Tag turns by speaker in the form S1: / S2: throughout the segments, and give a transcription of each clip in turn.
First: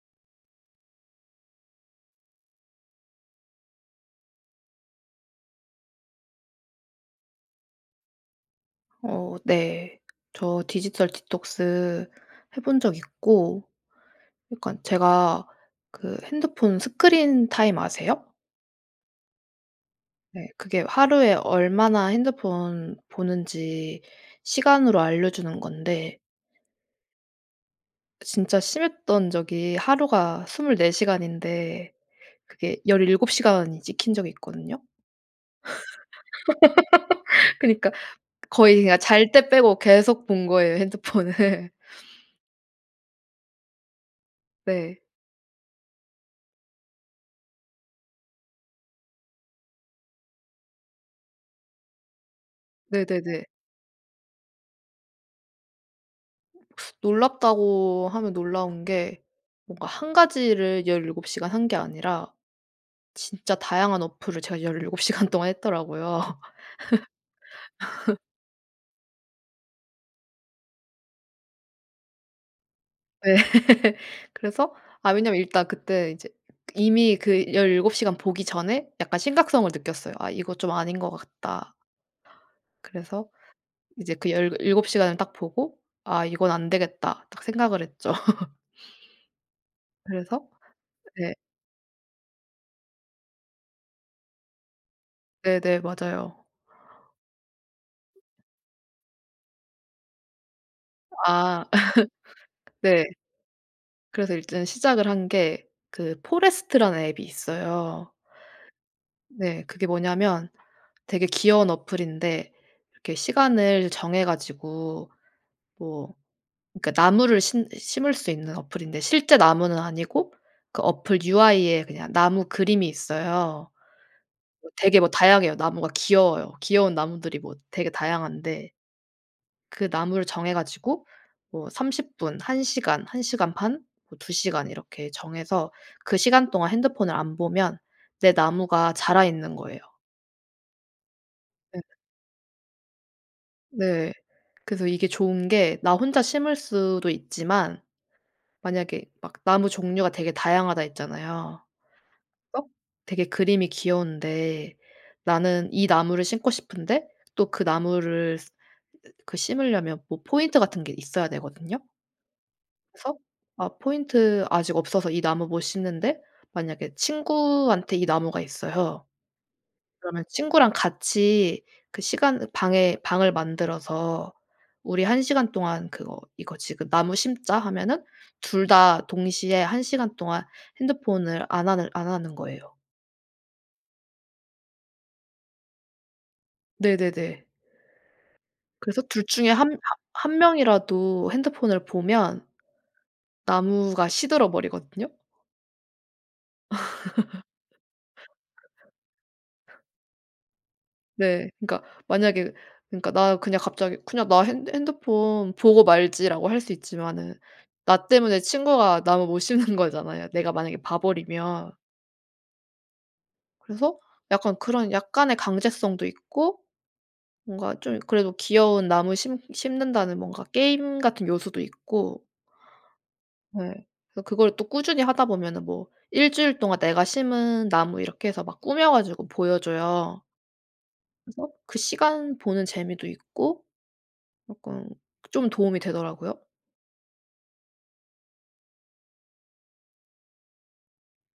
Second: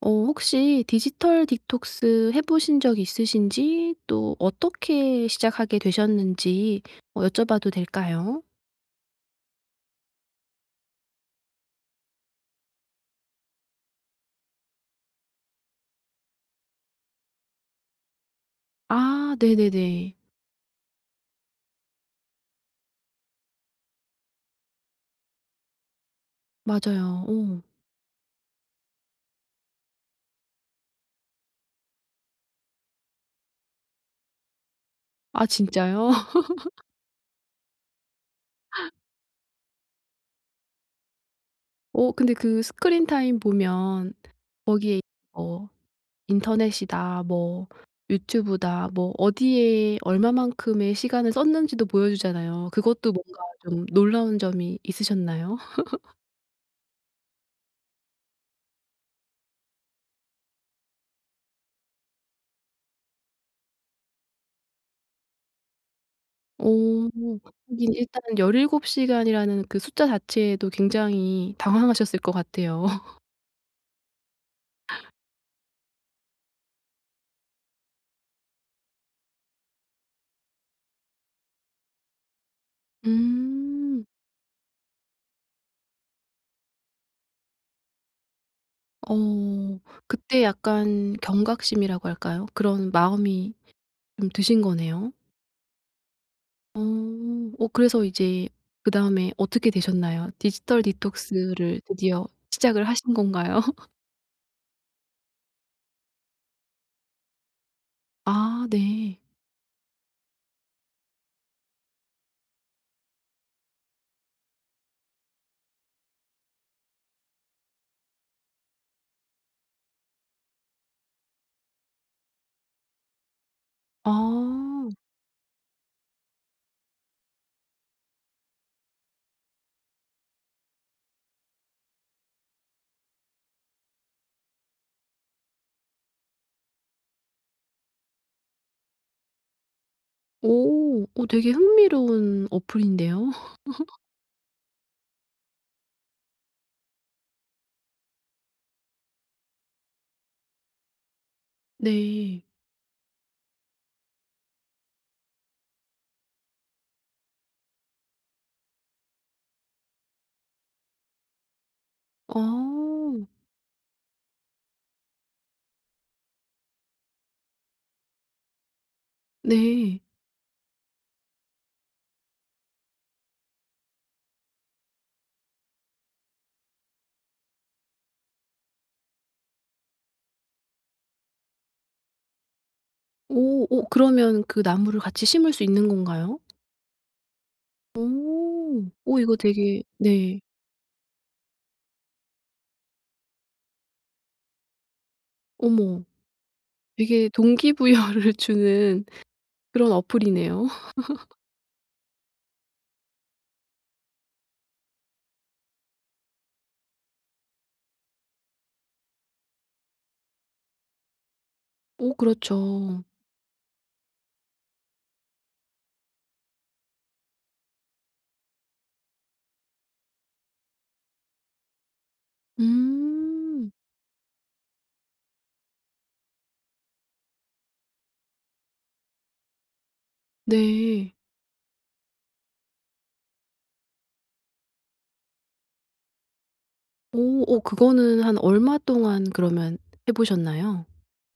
S1: 어 혹시 디지털 디톡스 해보신 적이 있으신지 또 어떻게 시작하게 되셨는지 어 여쭤봐도 될까요?
S2: 어 네. 저 디지털 디톡스 해 본 적 있고. 약간 제가 그 핸드폰 스크린 타임 아세요?
S1: 아 네네네.
S2: 네. 그게 하루에 얼마나 핸드폰 보는지 시간으로 알려 주는 건데
S1: 맞아요. 오.
S2: 진짜 심했던 적이 하루가 24 시간인데 그게 17 시간 찍힌 적이 있거든요?
S1: 아 진짜요?
S2: 그니까 거의 그냥 잘 때 빼고 계속 본 거예요 핸드폰을.
S1: 어 근데 그 스크린 타임 보면 거기에
S2: 네.
S1: 뭐 인터넷이다 뭐 유튜브다 뭐 어디에 얼마만큼의 시간을 썼는지도 보여 주잖아요. 그것도 뭔가
S2: 네네네.
S1: 좀 놀라운 점이 있으셨나요?
S2: 놀랍다고 하면 놀라운 게 뭔가 1 가지를 17 시간 한 게 아니라 진짜 다양한 어플을 제가 17 시간 동안 했더라고요.
S1: 어 하긴 일단은 17 시간이라는 그 숫자 자체에도 굉장히 당황하셨을 것 같아요.
S2: 네. 그래서 아 왜냐하면 일단 그때 이제 이미 그 17 시간 보기 전에 약간 심각성을 느꼈어요. '아 이거 좀 아닌 것 같다.' 그래서
S1: 음.
S2: 이제 그 17 시간을 딱 보고 '아 이건 안 되겠다.' 딱 생각을 했죠.
S1: 어
S2: 그래서
S1: 그때 약간
S2: 네.
S1: 경각심이라고 할까요? 그런 마음이 좀 드신 거네요.
S2: 네네. 맞아요.
S1: 어. 어 그래서 이제 그다음에 어떻게 되셨나요? 디지털
S2: 아
S1: 디톡스를 드디어 시작을
S2: 네.
S1: 하신 건가요?
S2: 그래서 일단 시작을 한 게 그 포레스트라는 앱이 있어요.
S1: 아. 네.
S2: 네. 그게 뭐냐하면 되게 귀여운 어플인데 이렇게 시간을 정해 가지고 뭐 그러니까 나무를 신 심을 수 있는 어플인데 실제 나무는 아니고 그 어플 UI에 그냥 나무 그림이 있어요.
S1: 아.
S2: 되게 뭐 다양해요. 나무가 귀여워요. 귀여운 나무들이 뭐 되게 다양한데 그 나무를 정해가지고 뭐 30 분, 1 시간, 1 시간 반, 뭐 2 시간 이렇게 정해서 그 시간 동안 핸드폰을 안 보면 내 나무가 자라 있는 거예요.
S1: 오. 어 되게
S2: 네.
S1: 흥미로운 어플인데요.
S2: 네. 그래서 이게 좋은 게 나 혼자 심을 수도 있지만 만약에 막 나무 종류가 되게 다양하다 했잖아요.
S1: 네.
S2: 막 되게 그림이 귀여운데 나는 이 나무를 심고 싶은데 또 그 나무를 스 으 그 심으려면 보 포인트 같은 게 있어야 되거든요? 그래서
S1: 어.
S2: 아 포인트 아직 없어서 이 나무 못 심는데 만약에 친구한테 이 나무가 있어요.
S1: 네.
S2: 그러면 친구랑 같이 그 시간 방에 방을 만들어서 "우리 1 시간 동안 그거 이거 지금 나무 심자." 하면은 2 다 동시에 1 시간 동안 핸드폰을 안 하늘 안 하는 거예요.
S1: 오. 오 그러면 그 나무를 같이 심을 수 있는 건가요?
S2: 네네네.
S1: 오.
S2: 그래서
S1: 오
S2: 2
S1: 이거
S2: 중에 1-
S1: 되게
S2: 1
S1: 네.
S2: 명이라도 핸드폰을 보면 나무가 시들어 버리거든요.
S1: 어머 이게 동기 부여를 주는 그런 어플이네요.
S2: 네. 그러니까 만약에 그러니까 나 그냥 갑자기 '그냥 나 핸대 핸드폰 보고 말지.'라고 할 수 있지만은 나 때문에 친구가 나무 못 심는 거잖아요, 내가 만약에 봐 버리면.
S1: 오 그렇죠.
S2: 그래서 약간 그런 약간의 강제성도 있고 뭔가 좀 그래도 '귀여운 나무 심 심는다.'는 뭔가 게임 같은 요소도 있고
S1: 음.
S2: 네. 그래서 그걸 또 꾸준히 하다 보면은 뭐 "1 주일 동안 내가 심은 나무." 이렇게 해서 막 꾸며 가지고 보여 줘요.
S1: 네.
S2: 그래서 그 시간 보는 재미도 있고 약간 좀 도움이 되더라고요.
S1: 오. 오 그거는 한 얼마 동안 그러면 해보셨나요?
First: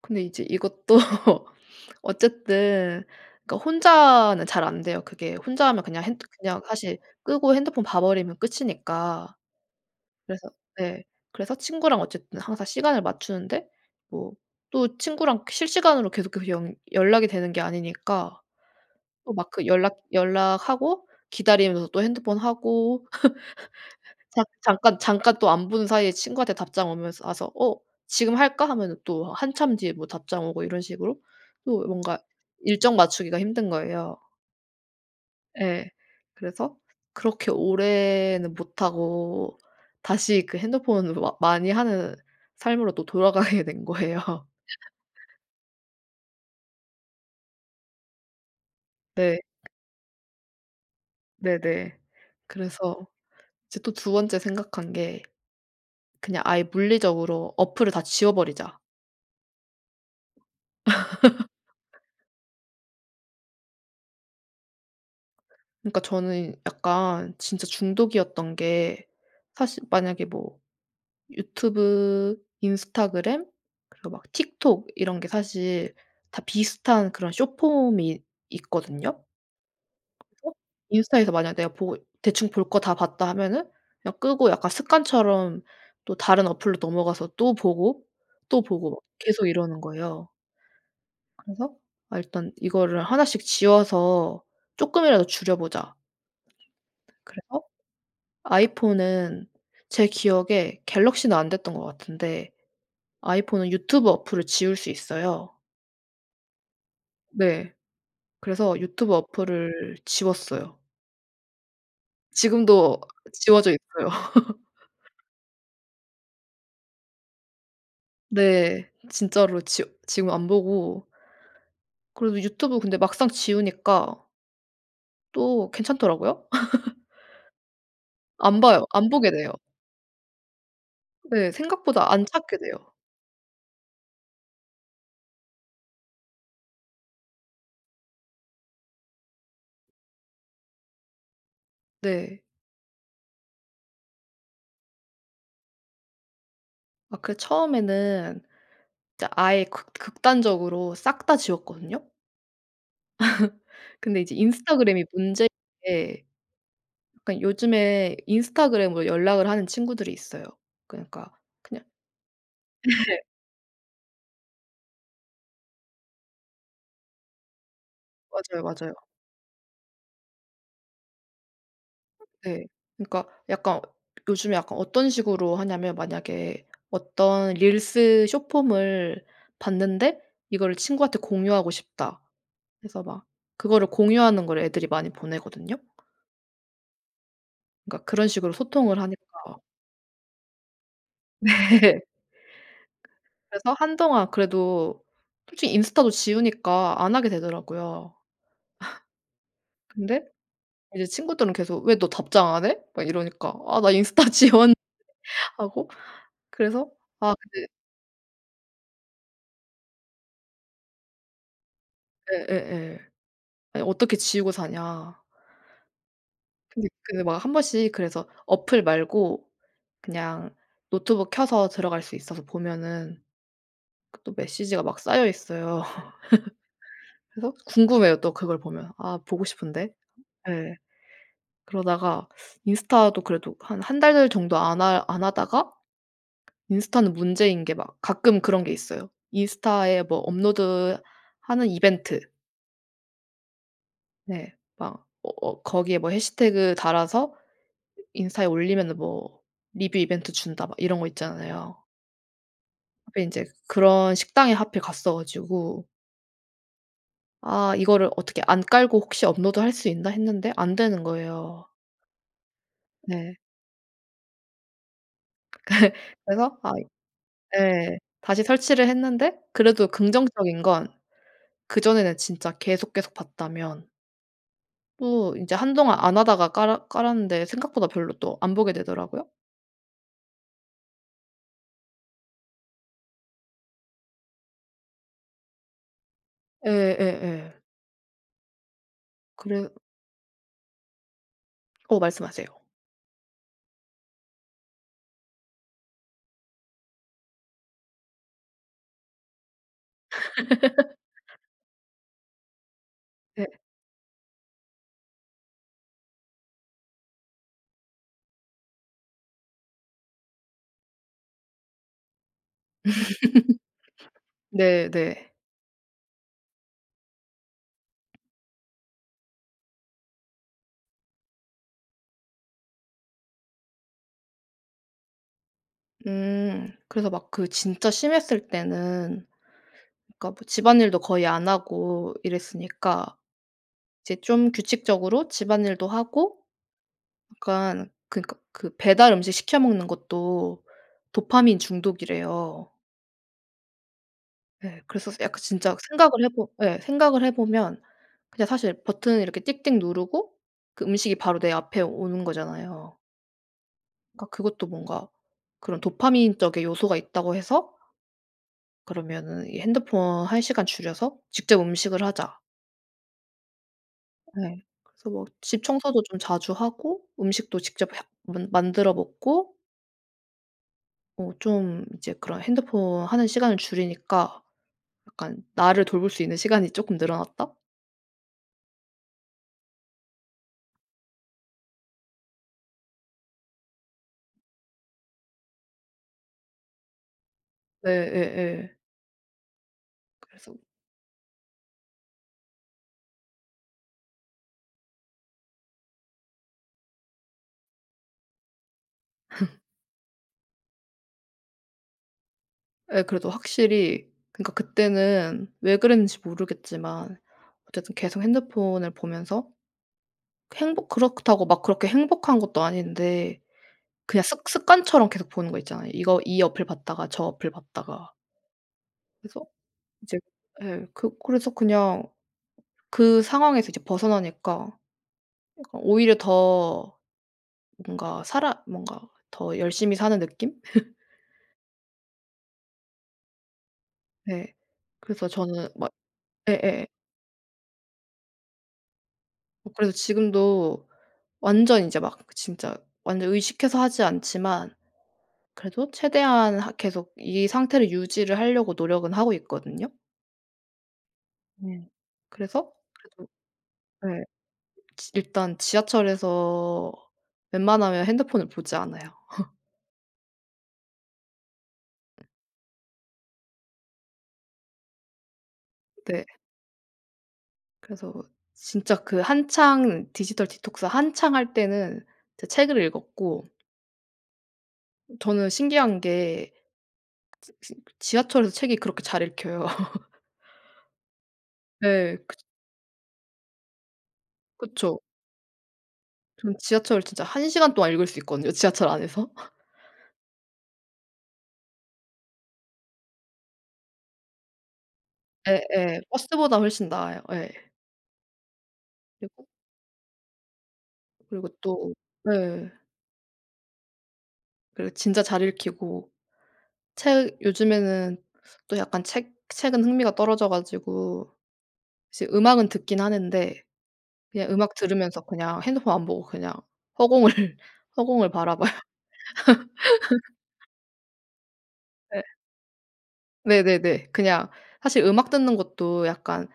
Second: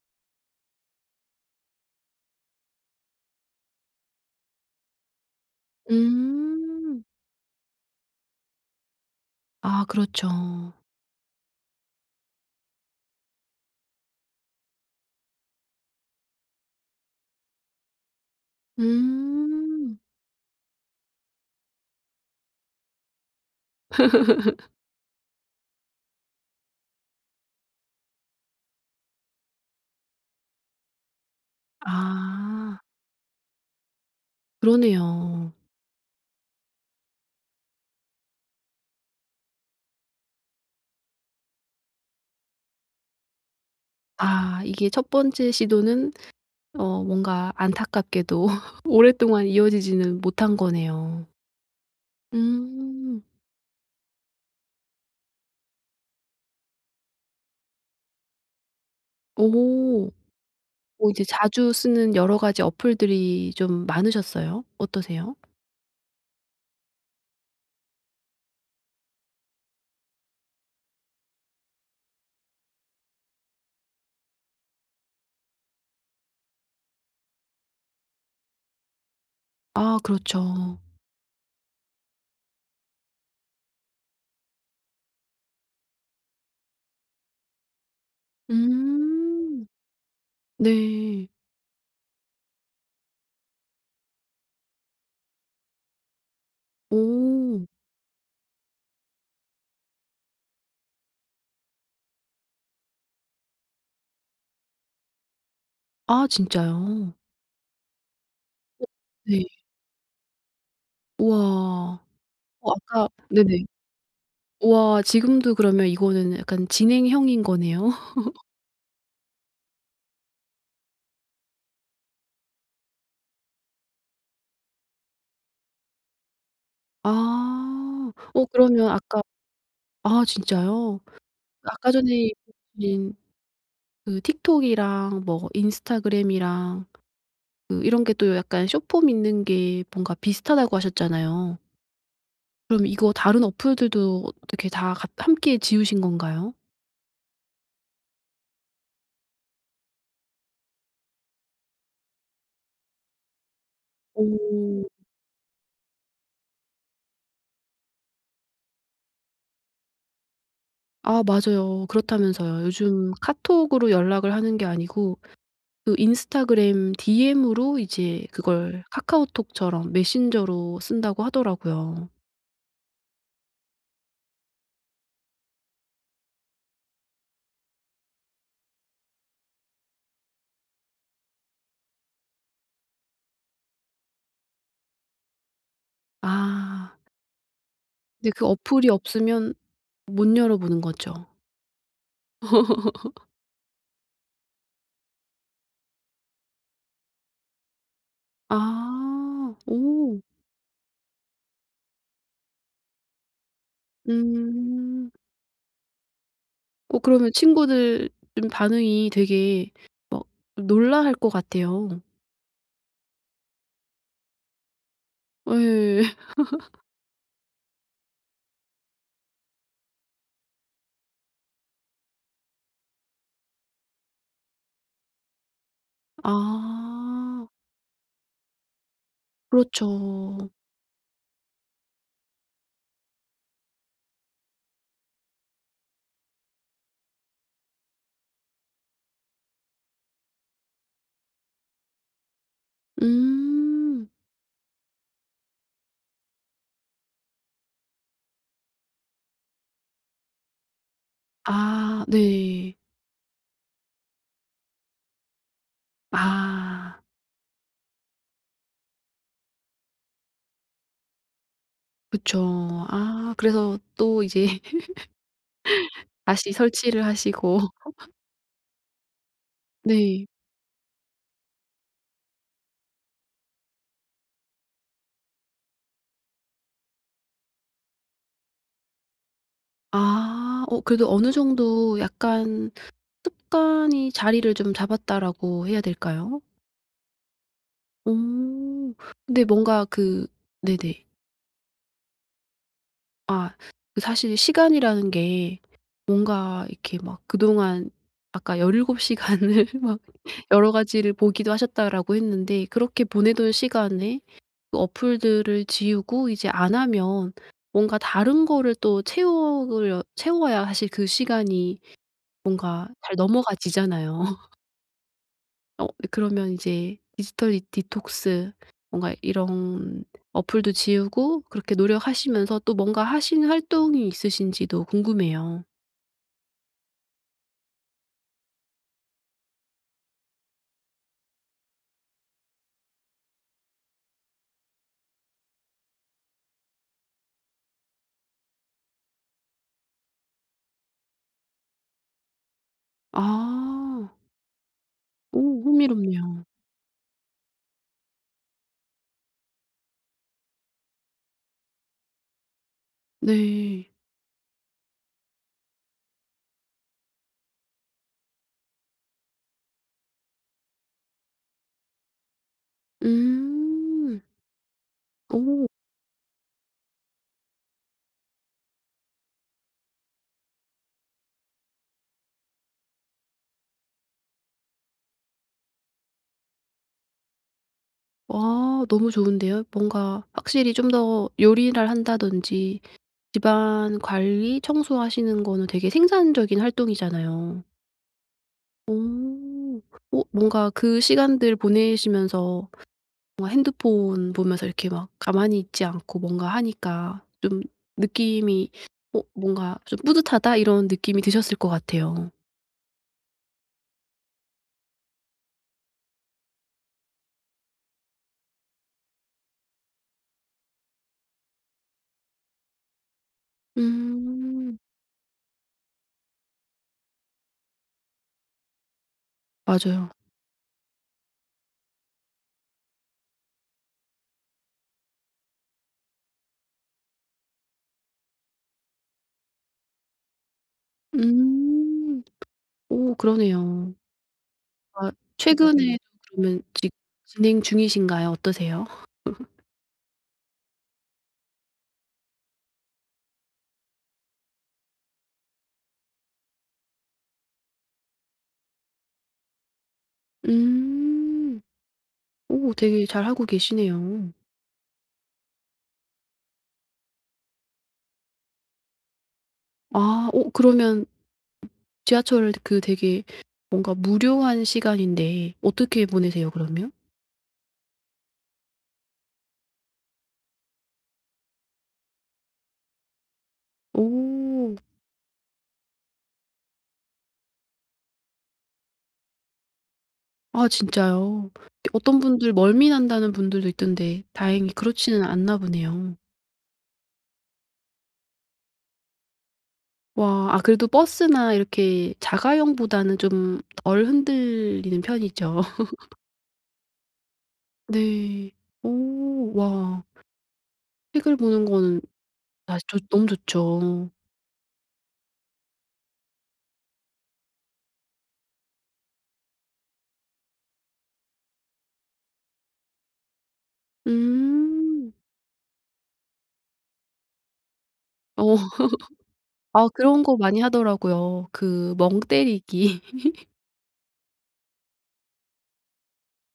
S2: 근데 이제 이것도 어쨌든 그러니까 혼자는 잘 안 돼요, 그게. 혼자 하면 그냥 핸뜨 그냥 사실
S1: 음.
S2: 끄고 핸드폰 봐 버리면 끝이니까.
S1: 아
S2: 그래서
S1: 그렇죠.
S2: 네. 그래서 친구랑 어쨌든 항상 시간을 맞추는데 뭐 또 친구랑 실시간으로 계속해서 연 연락이 되는 게 아니니까 또 막 그 연락
S1: 음.
S2: 연락하고 기다리면서 또 핸드폰 하고 잠 잠깐 잠깐 또 안 본 사이에 친구한테 답장 오면서 와서 어 "지금 할까?" 하면은 또 한참 뒤에 뭐 답장 오고 이런 식으로 또 뭔가
S1: 아.
S2: 일정 맞추기가 힘든 거예요.
S1: 그러네요.
S2: 예. 그래서 그렇게 오래는 못 하고 다시 그 핸드폰으로 어 많이 하는 삶으로 또 돌아가게 된 거예요.
S1: 아 이게 1 번째 시도는 어 뭔가 안타깝게도
S2: 네.
S1: 오랫동안 이어지지는 못한 거네요.
S2: 네네. 그래서
S1: 음.
S2: 이제 또 2 번째 생각한 게 그냥 아예 물리적으로 어플을 다 지워 버리자.
S1: 어머. 어 이제 자주 쓰는 여러 가지 어플들이 좀 많으셨어요? 어떠세요?
S2: 그러니까 저는 약간 진짜 중독이었던 게 사실 만약에 뭐 유튜브, 인스타그램 그리고 막 틱톡 이런 게 사실 다 비슷한 그런 숏폼이 있거든요.
S1: 아.
S2: 그래서
S1: 그렇죠.
S2: 인스타에서 만약 내가 보고 '대충 볼 거 다 봤다.' 하면은 그냥 끄고 약간 습관처럼 또 다른 어플로 넘어가서 또 보고, 또 보고 뭐 계속
S1: 음.
S2: 이러는 거예요.
S1: 네.
S2: 그래서 아 일단 이거를 1 씩 지워서 쪼끔이라도 줄여보자. 그래서
S1: 오.
S2: 아이폰은 제 기억에 갤럭시는 안 됐던 것 같은데 아이폰은 유튜브 어플을 지울 수 있어요.
S1: 아 진짜요?
S2: 네. 그래서
S1: 오.
S2: 유튜브
S1: 네.
S2: 어플을 지웠어요.
S1: 우와. 어
S2: 지금도
S1: 아까 네네.
S2: 지워져 있고요.
S1: 우와. 지금도 그러면 이거는 약간 진행형인 거네요?
S2: 네. 진짜로 지워 지금 안 보고 그래도 유튜브 근데 막상 지우니까 또 괜찮더라고요.
S1: 아. 어
S2: 안 봐요.
S1: 그러면
S2: 안
S1: 아까
S2: 보게 돼요.
S1: 아 진짜요?
S2: 네.
S1: 아까 전에
S2: 생각보다 안
S1: 해
S2: 찾게 돼요.
S1: 주신그 틱톡이랑 뭐 인스타그램이랑 그 이런 게 또 약간 숏폼 있는 게 뭔가 비슷하다고 하셨잖아요.
S2: 네.
S1: 그럼 이거 다른 어플들도 어떻게 다 같 함께 지우신 건가요?
S2: 아 그 처음에는 진짜 아예 극 극단적으로 싹 다 지웠거든요. 근데 이제
S1: 오.
S2: 인스타그램이 문제인 게 약간 요즘에 인스타그램으로 연락을 하는 친구들이 있어요.
S1: 아
S2: 그러니까 그냥
S1: 맞아요. 그렇다면서요. 요즘
S2: 네.
S1: 카톡으로 연락을 하는 게 아니고 그 인스타그램 디엠으로 이제
S2: 맞아요,
S1: 그걸
S2: 맞아요.
S1: 카카오톡처럼 메신저로 쓴다고 하더라고요.
S2: 네. 그러니까 약간 요즘에 약간 어떤 식으로 하냐면 만약에 어떤 릴스 숏폼을 봤는데 '이거를 친구한테 공유하고 싶다.' 그래서 막 그거를 공유하는 거를 애들이 많이 보내거든요.
S1: 아.
S2: 그러니까 그런
S1: 근데 그
S2: 식으로
S1: 어플이
S2: 소통을 하니까.
S1: 없으면 못 열어보는 거죠.
S2: 네. 그래서 한동안 그래도 솔직히 인스타도 지우니까 안 하게 되더라고요.
S1: 아. 오.
S2: 근데 이제 친구들은 계속 "왜 너 답장 안 해?" 막 이러니까 "아. 나 인스타 지웠는데."
S1: 음.
S2: 하고. 그래서
S1: 어 그러면
S2: 아 근데
S1: 친구들 좀 반응이 되게 막 놀라할 것 같아요.
S2: 예예예. "아니 어떻게 지우고 사냐."
S1: 아예.
S2: 근데 그 막 1 번씩 그래서 어플 말고 그냥 노트북 켜서 들어갈 수 있어서 보면은 그 또 메시지가 막 쌓여 있어요.
S1: 아.
S2: 그래서 궁금해요 또 그걸 보면. '아 보고 싶은데?'
S1: 그렇죠.
S2: 예. 그러다가 인스타도 그래도 한 1 달 정도 안 하 안 하다가 인스타는 문제인 게 막 가끔 그런 게 있어요. 인스타에 뭐 업로드하는 이벤트.
S1: 음.
S2: 네. 막 어 어 거기에 뭐 해시태그를 달아서 인스타에 올리면은 뭐 리뷰 이벤트 준다 막 이런 거 있잖아요.
S1: 아. 네.
S2: 하필 인제 그런 식당에 하필 갔어 가지고
S1: 아.
S2: '아 이거를 어떻게 안 깔고 혹시 업로드할 수 있나?' 했는데 안 되는 거예요.
S1: 그쵸. 아
S2: 네.
S1: 그래서 또 이제
S2: 그래
S1: 다시
S2: 그래서 아
S1: 설치를 하시고.
S2: 예 다시 설치를 했는데 그래도
S1: 네.
S2: 긍정적인 건 그전에는 진짜 계속 계속 봤다면 또 인제 한동안 안 하다가 깔아 깔았는데 생각보다 별로 또 안 보게 되더라고요.
S1: 아. 어 그래도 어느 정도 약간 '습관이 자리를 좀 잡았다.'라고 해야 될까요?
S2: 예. 예예.
S1: 오. 근데
S2: 그랬
S1: 뭔가 그 네네.
S2: 어 말씀하세요.
S1: 아. 그 사실 시간이라는 게 뭔가 이렇게 막 그동안 아까 17 시간을 막 여러 가지를 보기도 하셨다라고 했는데 그렇게
S2: 네.
S1: 보내던 시간에 그 어플들을 지우고 이제 안 하면 뭔가 다른 거를 또 채우려 채워야 사실 그 시간이 뭔가 잘 넘어가지잖아요.
S2: 네네.
S1: 어 그러면 이제 디지털 이 디톡스 뭔가 이런 어플도 지우고 그렇게 노력하시면서 또 뭔가 하시는 활동이 있으신지도 궁금해요.
S2: 음. 그래서 막 그 진짜 심했을 때는 그러니까 뭐 집안일도 거의 안 하고 이랬으니까 이제 좀 규칙적으로 집안일도 하고 약간 그니까 그 배달 음식 시켜 먹는 것도 도파민 중독이래요.
S1: 아.
S2: 예. 그래서 스
S1: 어
S2: 약간 진짜 생각을 해
S1: 흥미롭네요.
S2: 보 예. 생각을 해 보면 그냥 사실 버튼을 이렇게 띡띡 누르고 그 음식이 바로 내 앞에 오는 거잖아요.
S1: 네.
S2: 그러니까 그것도 뭔가 그런 "도파민적의 요소가 있다."고 해서 그러면은 이 핸드폰 1 시간 줄여서 직접 음식을 하자.
S1: 음.
S2: 네. 그래서 뭐 집
S1: 오.
S2: 청소도 좀 자주 하고 음식도 직접 해 만 만들어 먹고 어 좀 이제 그런 핸드폰 하는 시간을 줄이니까 약간 나를 돌볼 수 있는 시간이 조금 늘어났다?
S1: 와 너무 좋은데요. 뭔가 확실히 좀 더 요리를 한다든지 집안 관리, 청소하시는 거는 되게 생산적인 활동이잖아요.
S2: 네. 예. 예.
S1: 어 어
S2: 그래서
S1: 뭔가 그 시간들 보내시면서 뭐 핸드폰 보면서 이렇게 막 가만히 있지 않고 뭔가 하니까 좀 느낌이 어 뭔가 좀 '뿌듯하다.' 이런 느낌이 드셨을 것 같아요.
S2: 예. 그래도 확실히 그러니까 그때는 왜 그랬는지 모르겠지만 어쨌든 계속 핸드폰을 보면서 행복 그렇다고 막 그렇게 행복한 것도 아닌데 그냥 습
S1: 음.
S2: 습관처럼 계속 보는 거 있잖아요. 이거 이 어플 봤다가 저 어플 봤다가. 그래서
S1: 맞아요.
S2: 이제 예. 그 그래서 그냥 그 상황에서 이제 벗어나니까 그러니까 오히려 더 뭔가 살아 뭔가 더 열심히 사는 느낌?
S1: 음 오 그러네요.
S2: 네.
S1: 아
S2: 그래서 저는 막
S1: 최근에 그러면
S2: 예예예.
S1: 지 진행 중이신가요? 어떠세요?
S2: 어 그래서 지금도 완전 인제 막 진짜 완전 의식해서 하지 않지만 그래도 최대한 하 계속 이 상태를 유지를 하려고 노력은 하고 있거든요.
S1: 음.
S2: 네. 그래서
S1: 오 되게 잘
S2: 그래도
S1: 하고
S2: 네.
S1: 계시네요.
S2: 지 일단 지하철에서 웬만하면 핸드폰을 보지 않아요.
S1: 아. 어 그러면 지하철을 되 그 되게 뭔가 무료한 시간인데 어떻게
S2: 네.
S1: 보내세요 그러면?
S2: 그래서 진짜 그 한창 디지털 디톡스 한창 할 때는 이제 책을 읽었고
S1: 오.
S2: 저는 신기한 게 지 지 지하철에서 책이 그렇게 잘 읽혀요.
S1: 아 진짜요? 뜨
S2: 네.
S1: 어떤
S2: 그츠
S1: 분들 "멀미 난다."는 분들도 있던데 다행히
S2: 그쵸.
S1: 그렇지는 않나 보네요.
S2: 저는 지하철을 진짜 1 시간 동안 읽을 수 있거든요, 지하철 안에서?
S1: 와. 아 그래도 버스나 이렇게 자가용보다는 좀 덜 흔들리는 편이죠.
S2: 예예. 버스보다 훨씬 나아요. 예.
S1: 네.
S2: 그리고
S1: 오 와. 책을
S2: 그리고
S1: 보는
S2: 또
S1: 거는
S2: 네.
S1: 나 시 좋 너무 좋죠.
S2: 그리고 진짜 잘 읽히고 책 요즘에는 또 약간 책 책은 흥미가 떨어져 가지고 이제 음악은 듣긴 하는데 그냥 음악
S1: 음.
S2: 들으면서 그냥 핸드폰 안 보고 그냥 허공을, 허공을
S1: 어
S2: 바라봐요.
S1: 아 그런 거 많이 하더라고요. 그 멍
S2: 네.
S1: 때리기.
S2: 네네네. 그냥 사실 음악 듣는 것도 약간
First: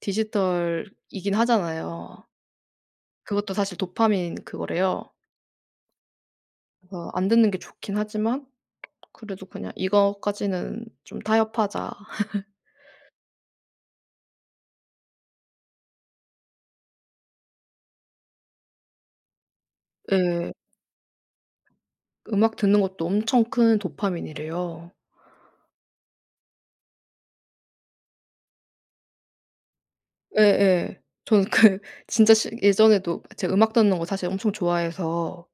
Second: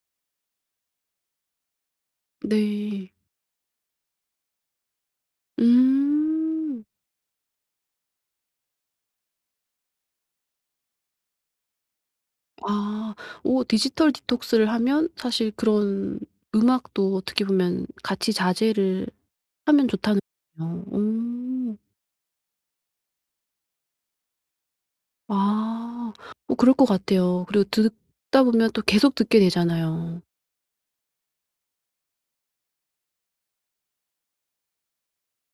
S2: 디지털이긴 하잖아요.
S1: 네.
S2: 그것도 사실 도파민 그거래요.
S1: 음.
S2: 그래서 안 듣는 게 좋긴 하지만 그래도 그냥 이거까지는 좀 타협하자.
S1: 아. 어 디지털 디톡스를 하면 사실 그런 음악도 어떻게 보면 '같이 자제를 하면 좋다.'는
S2: 예.
S1: 거군요. 어.
S2: 음악 듣는 것도 엄청 큰 도파민이래요.
S1: 아. 뭐 그럴 것 같아요. 그리고 드 듣 듣다 보면 또 계속 듣게 되잖아요.
S2: 예예. 저는 그 진짜 실 예전에도 그 제가 음악 듣는 거 사실 엄청 좋아해서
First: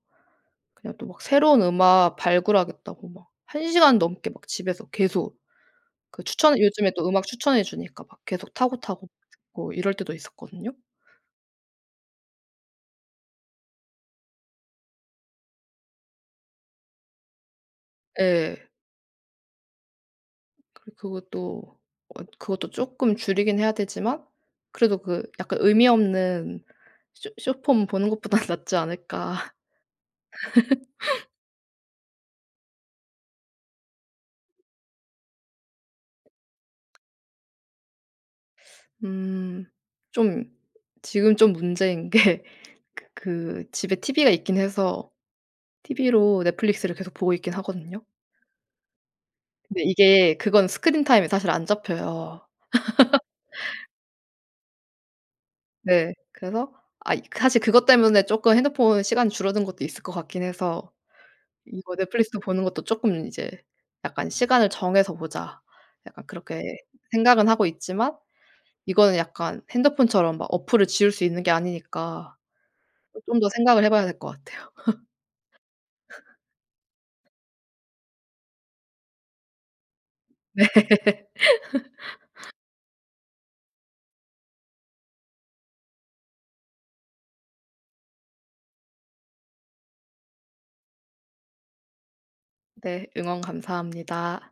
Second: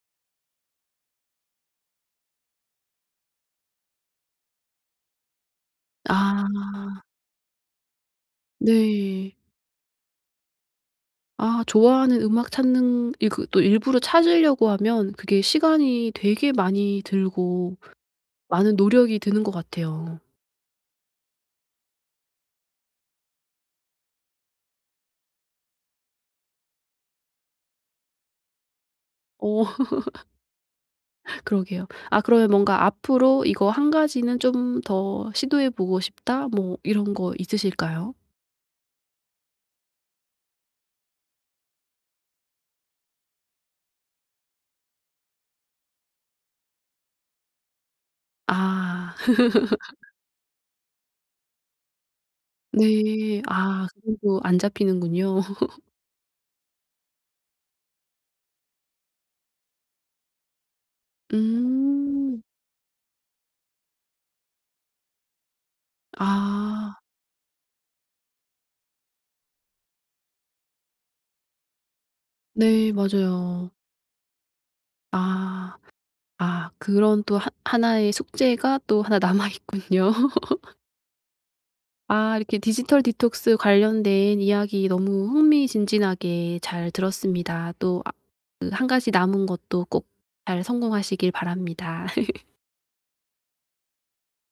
S2: 그냥 또 막 새로운 음악 발굴하겠다고 막 1 시간 넘게 막 집에서 계속 그 추천 요즘에
S1: 아.
S2: 또 음악 추천해 주니까 막 계속 타고, 타고
S1: 네.
S2: 뭐 이럴 때도 있었거든요.
S1: 아 좋아하는 음악 찾는 이 그 또 일부러 찾으려고 하면 그게 시간이 되게 많이 들고
S2: 예.
S1: 많은 노력이 드는 것 같아요.
S2: 그리고 그것도 어 그것도 조금 줄이긴 해야 되지만 그래도 그 약간 의미 없는 쇼 숏폼 보는 것보다는 낫지 않을까?
S1: 오. 그러게요. 아 그러면 뭔가 '앞으로 이거 1 가지는 좀 더 시도해 보고 싶다.' 뭐 이런 거 있으실까요?
S2: 음. 좀 지금 좀 문제인 게 그 그 집에 티브이가 있긴 해서 티브이로 넷플릭스를 계속 보고 있긴 하거든요?
S1: 아.
S2: 근데 이게 그건 스크린 타임에 사실 안 잡혀요.
S1: 네. 아 그건 또 안 잡히는군요.
S2: 네. 그래서 아이 그 사실 그것 때문에 쪼끔 핸드폰 시간이 줄어든 것도 있을 것 같긴 해서 이거 넷플릭스도
S1: 음.
S2: 보는 것도 조금 이제 약간 '시간을 정해서 보자.' 약간 그렇게
S1: 아.
S2: 생각은 하고 있지만 이거는 약간 핸드폰처럼 막 어플을 지울 수 있는 게 아니니까
S1: 네
S2: 또 좀 더
S1: 맞아요.
S2: 생각을 해 봐야 될 것 같아요.
S1: 아. 아 그런 또 하 하나의 숙제가 또 1 남아 있군요.
S2: 네.
S1: 아 이렇게 디지털 디톡스 관련된 이야기 너무 흥미진진하게 잘 들었습니다. 또 아 그 1 가지 남은 것도 꼭 잘 성공하시길 바랍니다.
S2: 네. 응원 감사합니다.